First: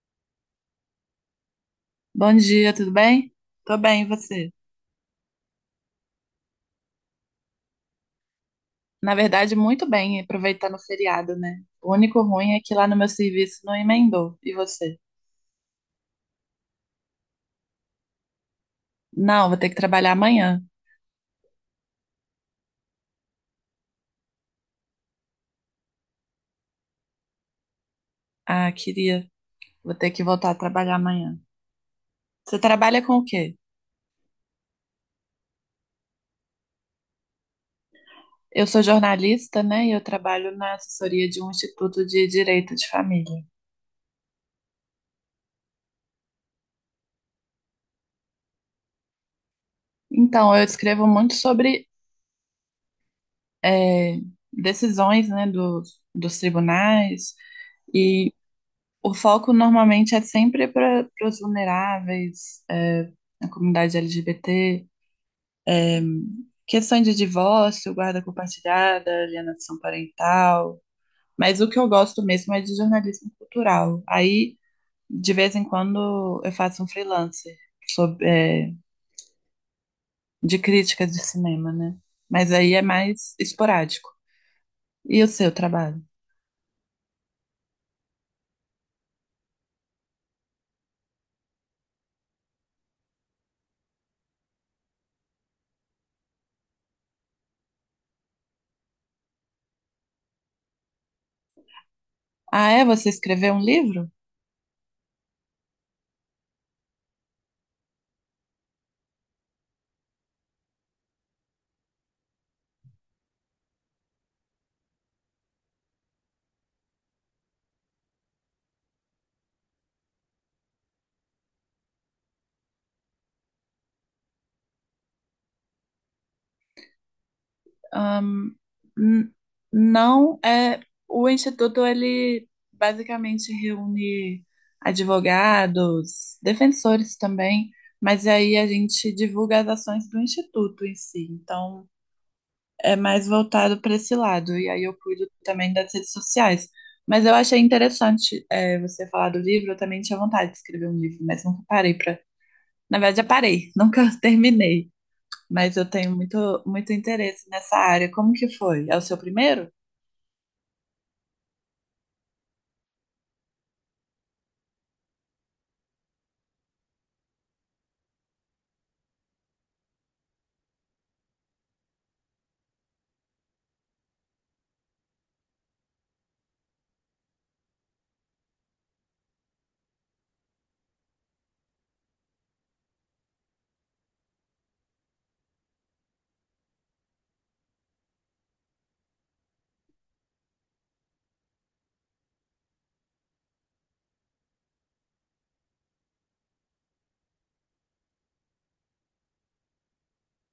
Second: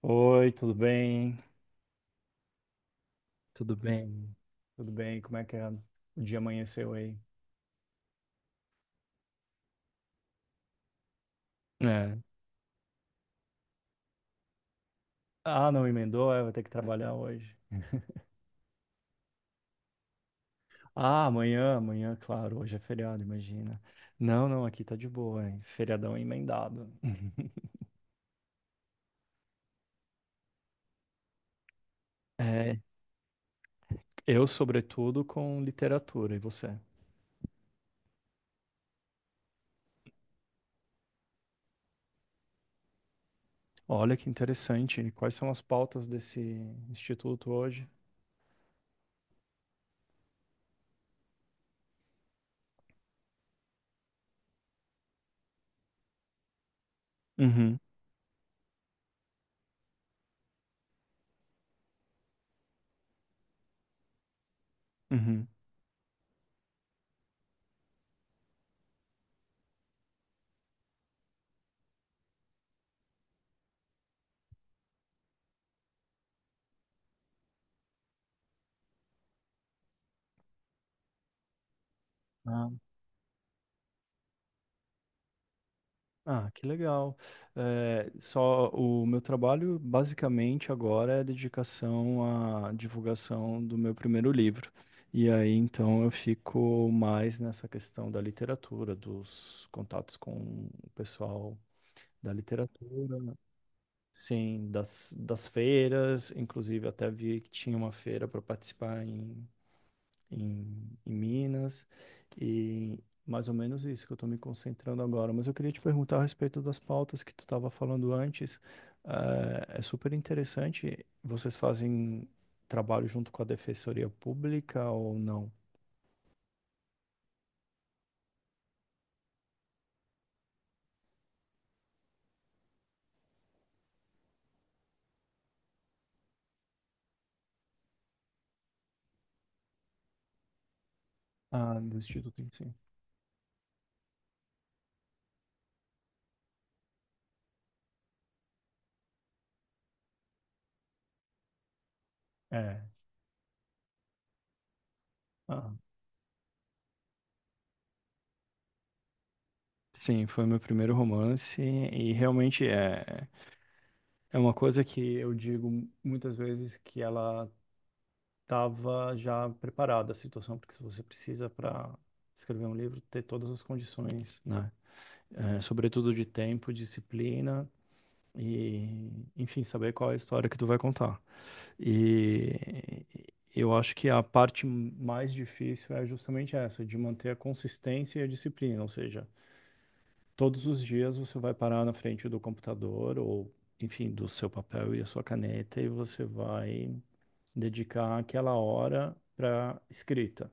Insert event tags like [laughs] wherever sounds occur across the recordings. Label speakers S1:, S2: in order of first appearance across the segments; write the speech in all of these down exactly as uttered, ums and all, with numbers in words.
S1: Oi, tudo bem?
S2: Bom dia, tudo bem?
S1: Tudo
S2: Tô bem, e
S1: bem?
S2: você?
S1: Tudo bem? Como é que é? O dia amanheceu aí?
S2: Na verdade, muito bem, aproveitando o feriado, né? O único
S1: É.
S2: ruim é que lá no meu serviço não emendou. E você?
S1: Ah, não emendou? É, vai ter que trabalhar hoje.
S2: Não, vou ter que trabalhar amanhã.
S1: Ah, amanhã, amanhã, claro, hoje é feriado, imagina. Não, não, aqui tá de boa, hein? Feriadão emendado. [laughs]
S2: Ah, queria. Vou ter que voltar a trabalhar amanhã. Você
S1: É,
S2: trabalha com o quê?
S1: eu, sobretudo, com literatura, e você?
S2: Eu sou jornalista, né? E eu trabalho na assessoria de um instituto de direito de família.
S1: Olha que interessante. Quais são as pautas desse instituto hoje?
S2: Então, eu escrevo muito sobre eh, decisões, né, dos, dos tribunais.
S1: Uhum,
S2: E o foco normalmente é sempre para os vulneráveis, é, a comunidade L G B T,
S1: uhum.
S2: é, questões de divórcio, guarda compartilhada, alienação parental. Mas o que eu gosto mesmo é de jornalismo cultural. Aí, de vez em quando, eu faço um freelancer sobre, é, de crítica de cinema, né? Mas aí é mais esporádico. E o seu trabalho?
S1: Ah, que legal. Eh, só o meu trabalho basicamente agora é dedicação à divulgação do meu primeiro livro. E aí então eu fico mais nessa questão da literatura, dos contatos com o pessoal da
S2: Ah, é? Você
S1: literatura,
S2: escreveu um livro?
S1: sim, das, das feiras. Inclusive até vi que tinha uma feira para participar em, em Minas, e mais ou menos isso que eu estou me concentrando agora. Mas eu queria te perguntar a respeito das pautas que tu estava falando antes. Eh, é super interessante. Vocês fazem trabalho junto com a Defensoria Pública ou não?
S2: Ahn, n- não é. O Instituto, ele basicamente reúne advogados, defensores também, mas aí a gente divulga as ações do Instituto em si.
S1: Ah,
S2: Então,
S1: do Instituto em si.
S2: é mais voltado para esse lado. E aí eu cuido também das redes sociais. Mas eu achei interessante, é, você falar do livro, eu também tinha vontade de escrever um livro, mas nunca parei para.
S1: É.
S2: Na verdade, já parei, [laughs] nunca terminei,
S1: Ah,
S2: mas eu tenho muito, muito interesse nessa área. Como que foi? É o seu primeiro?
S1: sim, foi meu primeiro romance e realmente é, é uma coisa que eu digo muitas vezes que ela estava já preparada a situação, porque se você precisa para escrever um livro ter todas as condições, né? É, sobretudo de tempo, disciplina e, enfim, saber qual é a história que tu vai contar. E eu acho que a parte mais difícil é justamente essa, de manter a consistência e a disciplina, ou seja, todos os dias você vai parar na frente do computador ou, enfim, do seu papel e a sua caneta e você vai dedicar aquela hora para escrita.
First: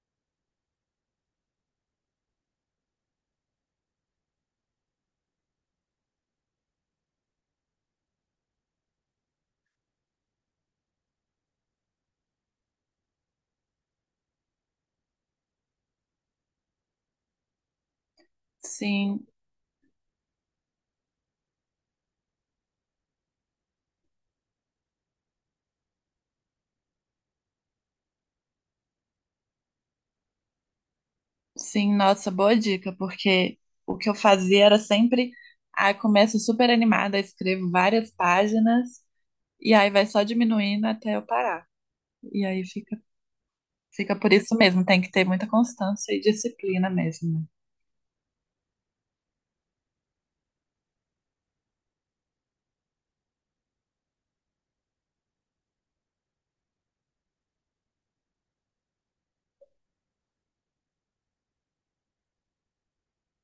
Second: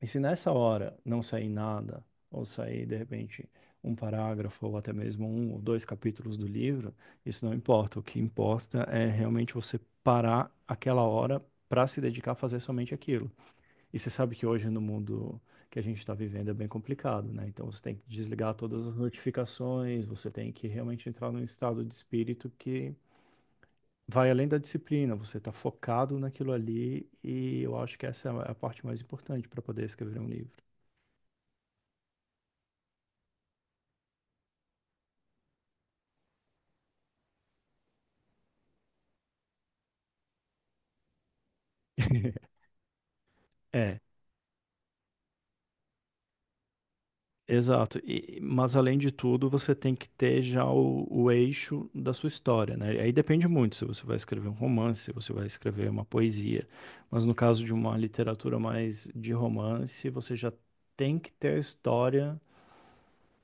S1: E se nessa hora não sair nada, ou sair, de repente, um parágrafo, ou até mesmo um ou dois capítulos do livro, isso não importa. O que importa é realmente você parar aquela hora para se dedicar a fazer somente aquilo. E você sabe que hoje, no mundo que a gente está vivendo, é bem complicado, né? Então você tem que desligar todas as
S2: Sim,
S1: notificações, você tem que realmente entrar num estado de espírito que. Vai além da disciplina, você está focado naquilo ali, e eu acho que essa é a parte mais importante para poder escrever um livro.
S2: sim, nossa, boa dica, porque o que eu fazia era sempre, ah, começo super animada, escrevo várias páginas e aí vai só diminuindo até eu parar. E
S1: [laughs]
S2: aí fica,
S1: É,
S2: fica por isso mesmo, tem que ter muita constância e disciplina mesmo, né?
S1: exato. E- mas além de tudo, você tem que ter já o, o eixo da sua história, né? Aí depende muito se você vai escrever um romance, se você vai escrever uma poesia. Mas no caso de uma literatura mais de romance, você já tem que ter a história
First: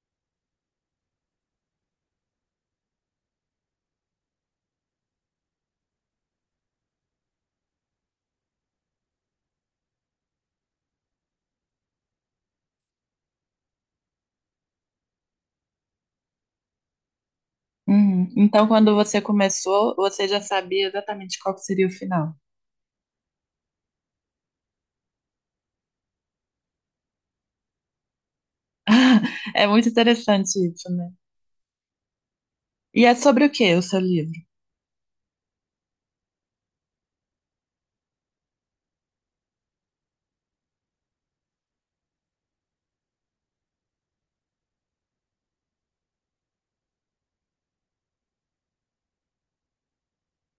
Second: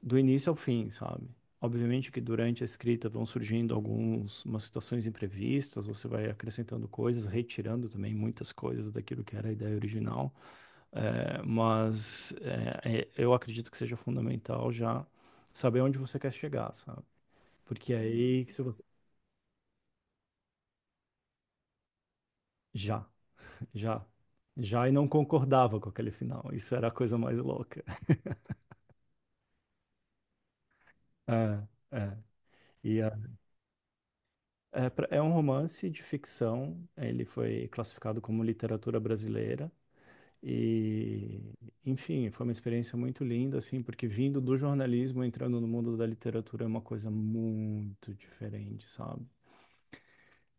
S1: do início ao fim, sabe? Obviamente que durante a escrita vão surgindo algumas situações imprevistas, você vai acrescentando coisas, retirando também muitas coisas daquilo que era a ideia original, eh, mas eh, eh, eu acredito que seja fundamental já saber onde você quer chegar, sabe? Porque é
S2: Uhum.
S1: aí, se
S2: Então,
S1: você
S2: quando você começou, você já sabia exatamente qual que seria o final.
S1: já, já, já e não concordava com aquele final, isso era a coisa mais louca.
S2: [laughs] É muito interessante isso, né?
S1: É, é. E
S2: E é sobre o que o seu livro?
S1: é, pra- é um romance de ficção, ele foi classificado como literatura brasileira e, enfim, foi uma experiência muito linda, assim, porque vindo do jornalismo, entrando no mundo da literatura é uma coisa muito diferente, sabe?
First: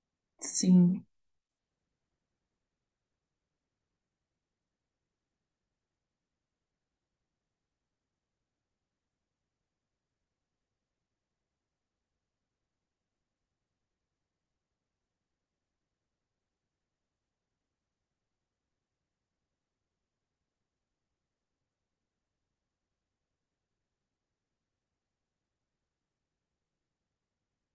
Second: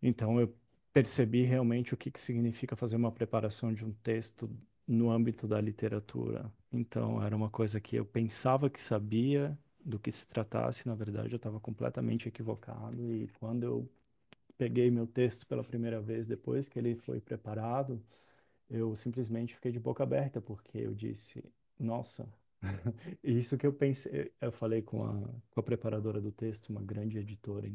S1: Então eu
S2: Sim.
S1: percebi realmente o que que significa fazer uma preparação de um texto no âmbito da literatura. Então era uma coisa que eu pensava que sabia do que se tratasse, na verdade eu estava completamente equivocado e quando eu peguei meu texto pela primeira vez depois que ele foi preparado, eu simplesmente fiquei de boca aberta, porque eu disse, nossa, [laughs] isso que eu pensei, eu falei com a, com a preparadora do texto, uma grande editora,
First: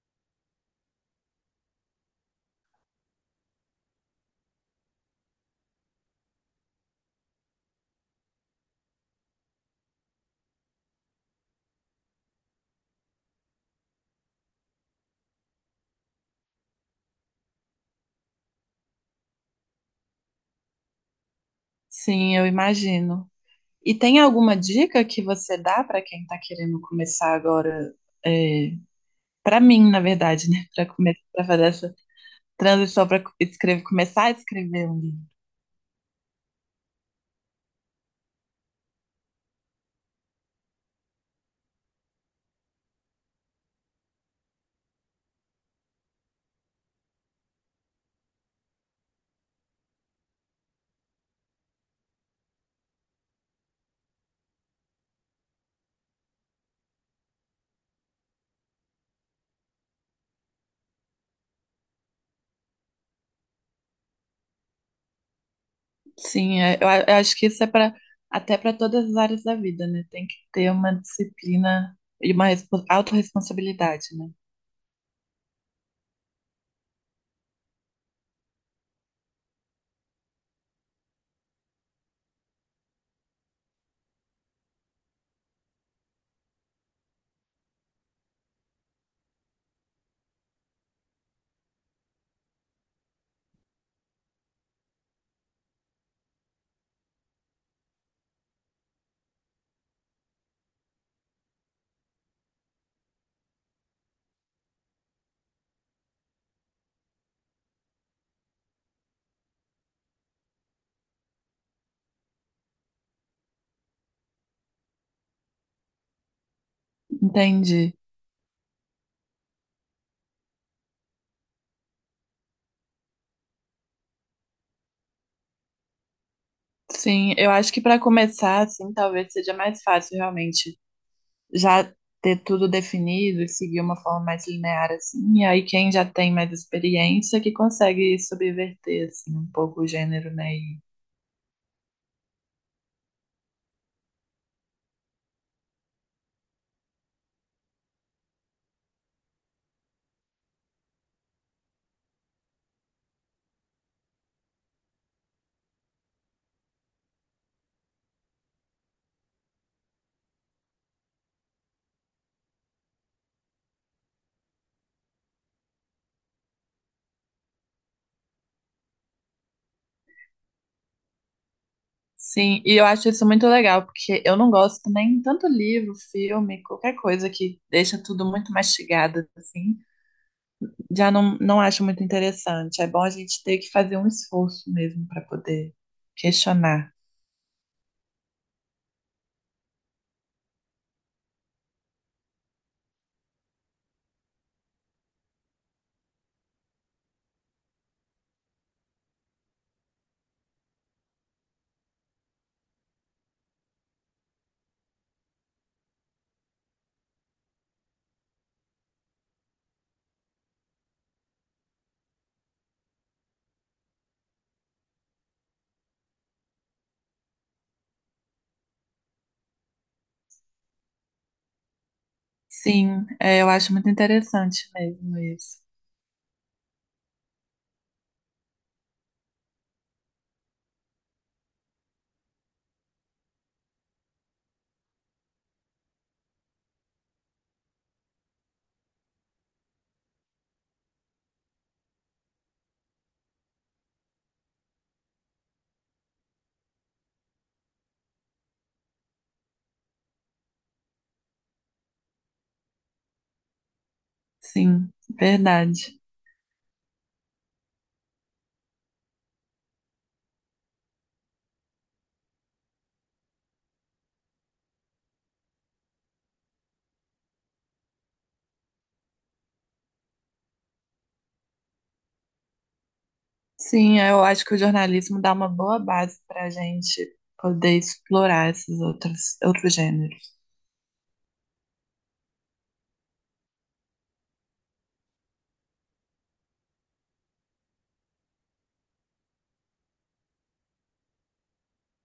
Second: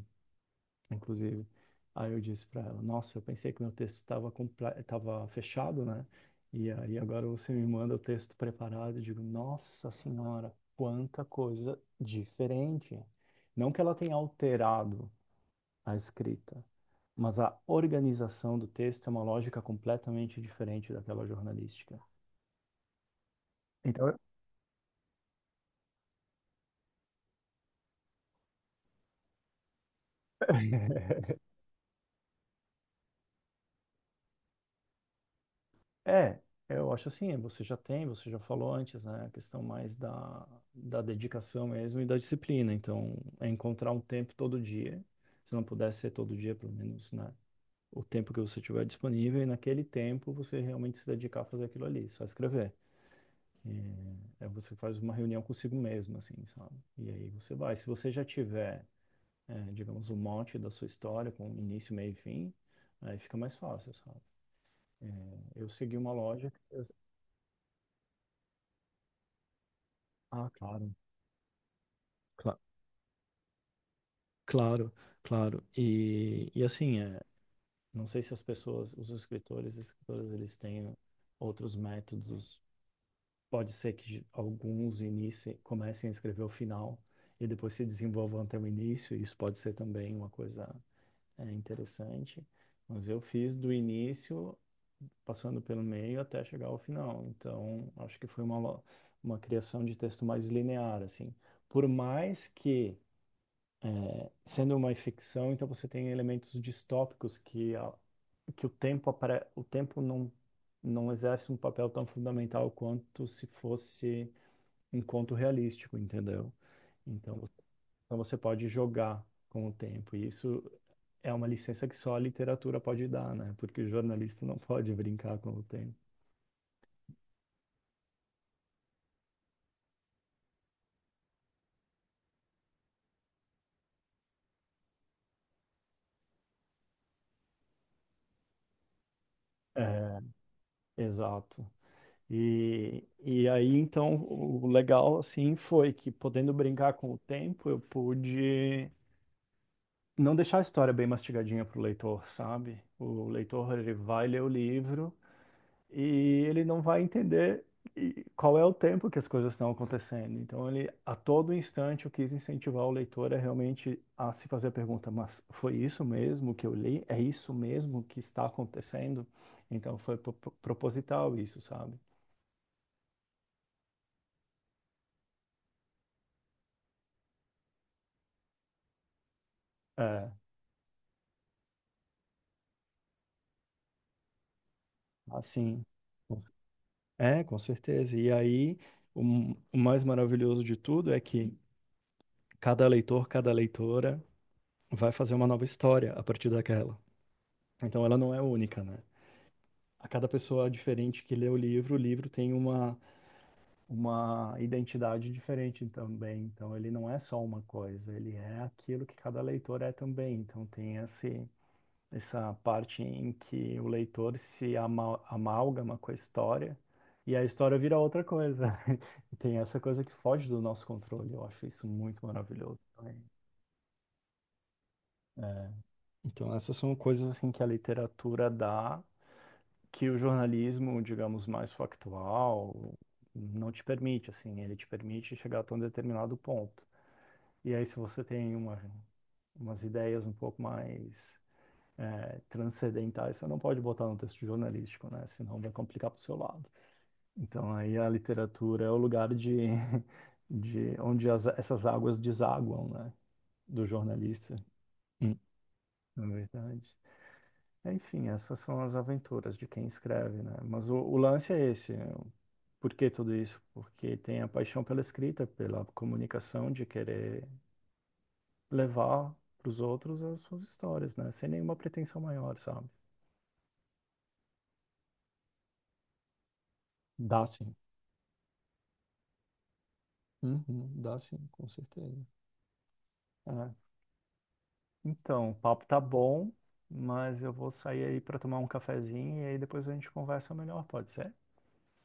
S1: inclusive, aí eu disse para ela, nossa, eu pensei que meu texto estava estava fechado, né? E aí agora você me manda o texto preparado, e digo, nossa senhora, quanta coisa diferente. Não que ela tenha alterado a escrita, mas a organização do texto é uma lógica completamente diferente daquela jornalística.
S2: Sim, eu imagino. E
S1: Então,
S2: tem alguma dica que você dá para quem está querendo começar agora? É, para mim, na verdade, né? [laughs] Para começar,
S1: [laughs]
S2: para fazer essa transição para escrever, começar a escrever um livro.
S1: é, eu acho assim, você já tem, você já falou antes, né, a questão mais da, da dedicação mesmo e da disciplina. Então, é encontrar um tempo todo dia, se não puder ser todo dia, pelo menos, né, o tempo que você tiver disponível e naquele tempo você realmente se dedicar a fazer aquilo ali, só escrever. É, é, você faz uma reunião consigo mesmo, assim, sabe? E aí você vai. Se você já tiver é, digamos, o monte da sua história, com início, meio e fim, aí fica mais fácil, sabe? É, eu segui uma lógica
S2: Sim, é,
S1: eu-
S2: eu, a- eu acho que isso é para até para todas as áreas da vida, né? Tem que
S1: Ah,
S2: ter
S1: claro.
S2: uma disciplina e uma
S1: cla-
S2: respo- autorresponsabilidade, né?
S1: Claro, claro. E, e assim, é, não sei se as pessoas, os escritores e escritoras, eles têm outros métodos. Pode ser que alguns iniciem, comecem a escrever o final e depois se desenvolvam até o início. Isso pode ser também uma coisa. É interessante. Mas eu fiz do início, passando pelo meio até chegar ao final. Então, acho que foi uma, lo- uma criação de texto mais linear, assim. Por mais que, é, sendo uma ficção, então você tem elementos distópicos que, a- que o tempo, apare- o tempo não, não exerce um papel tão fundamental quanto se fosse um conto realístico, entendeu? Então,
S2: Entendi.
S1: então você pode jogar com o tempo. E isso é uma licença que só a literatura pode dar, né? Porque o jornalista não pode brincar com o tempo.
S2: Sim, eu acho que para começar, assim, talvez seja mais fácil realmente já ter tudo definido e seguir uma forma mais linear assim, e aí quem já tem mais experiência que consegue subverter assim um pouco o
S1: É,
S2: gênero, né? E,
S1: exato. E, e aí, então, o legal, assim, foi que podendo brincar com o tempo, eu pude não deixar a história bem mastigadinha para o leitor, sabe? O leitor ele vai ler o livro e ele não vai entender e- qual é o tempo que as coisas estão acontecendo. Então, ele a todo instante eu quis incentivar o leitor a realmente a se fazer a pergunta: mas foi isso mesmo que eu li? É isso mesmo que está acontecendo? Então, foi pro- pro- proposital isso, sabe?
S2: sim, e eu acho isso muito legal, porque eu não gosto também tanto livro, filme, qualquer coisa que deixa tudo muito mastigado assim,
S1: É,
S2: já não, não acho muito interessante. É bom a gente ter que fazer um esforço mesmo para poder
S1: assim. com-
S2: questionar.
S1: É, com certeza. E aí, o m- o mais maravilhoso de tudo é que cada leitor, cada leitora vai fazer uma nova história a partir daquela. Então ela não é única, né? A cada pessoa é diferente que lê o livro, o livro tem uma, uma identidade diferente também. Então ele não é só uma coisa, ele é aquilo que cada leitor é também. Então tem esse, essa parte em que o leitor se ama, amálgama com a história e a história vira outra coisa. [laughs] E tem essa coisa que foge do nosso controle. Eu acho isso muito maravilhoso
S2: Sim,
S1: também.
S2: é, eu acho muito interessante mesmo isso.
S1: É. Então, essas são coisas assim que a literatura dá, que o jornalismo, digamos, mais factual, não te permite, assim, ele te permite chegar até um determinado ponto. E aí, se você tem uma, umas ideias um pouco mais é, transcendentais, você não pode botar no texto jornalístico, né? Senão vai complicar para o seu lado. Então, aí a literatura é o lugar de, [laughs] de onde as, essas águas desaguam, né? Do jornalista,
S2: Sim,
S1: hum,
S2: verdade.
S1: na verdade. É, enfim, essas são as aventuras de quem escreve, né? Mas o, o lance é esse, né? Por que tudo isso? Porque tem a paixão pela escrita, pela comunicação, de querer levar para os outros as suas histórias, né? Sem nenhuma pretensão maior, sabe?
S2: Sim, eu acho que o jornalismo dá uma boa base para a gente
S1: Dá sim.
S2: poder explorar esses outros, outros gêneros.
S1: Uhum, dá sim, com certeza. É. Então, o papo tá bom, mas eu vou sair aí para tomar um cafezinho e aí depois a gente conversa melhor, pode ser?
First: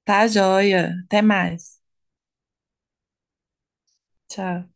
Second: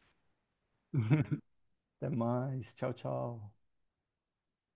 S2: Tá, joia. Até
S1: [laughs]
S2: mais.
S1: Até mais. Tchau, tchau.
S2: Tchau.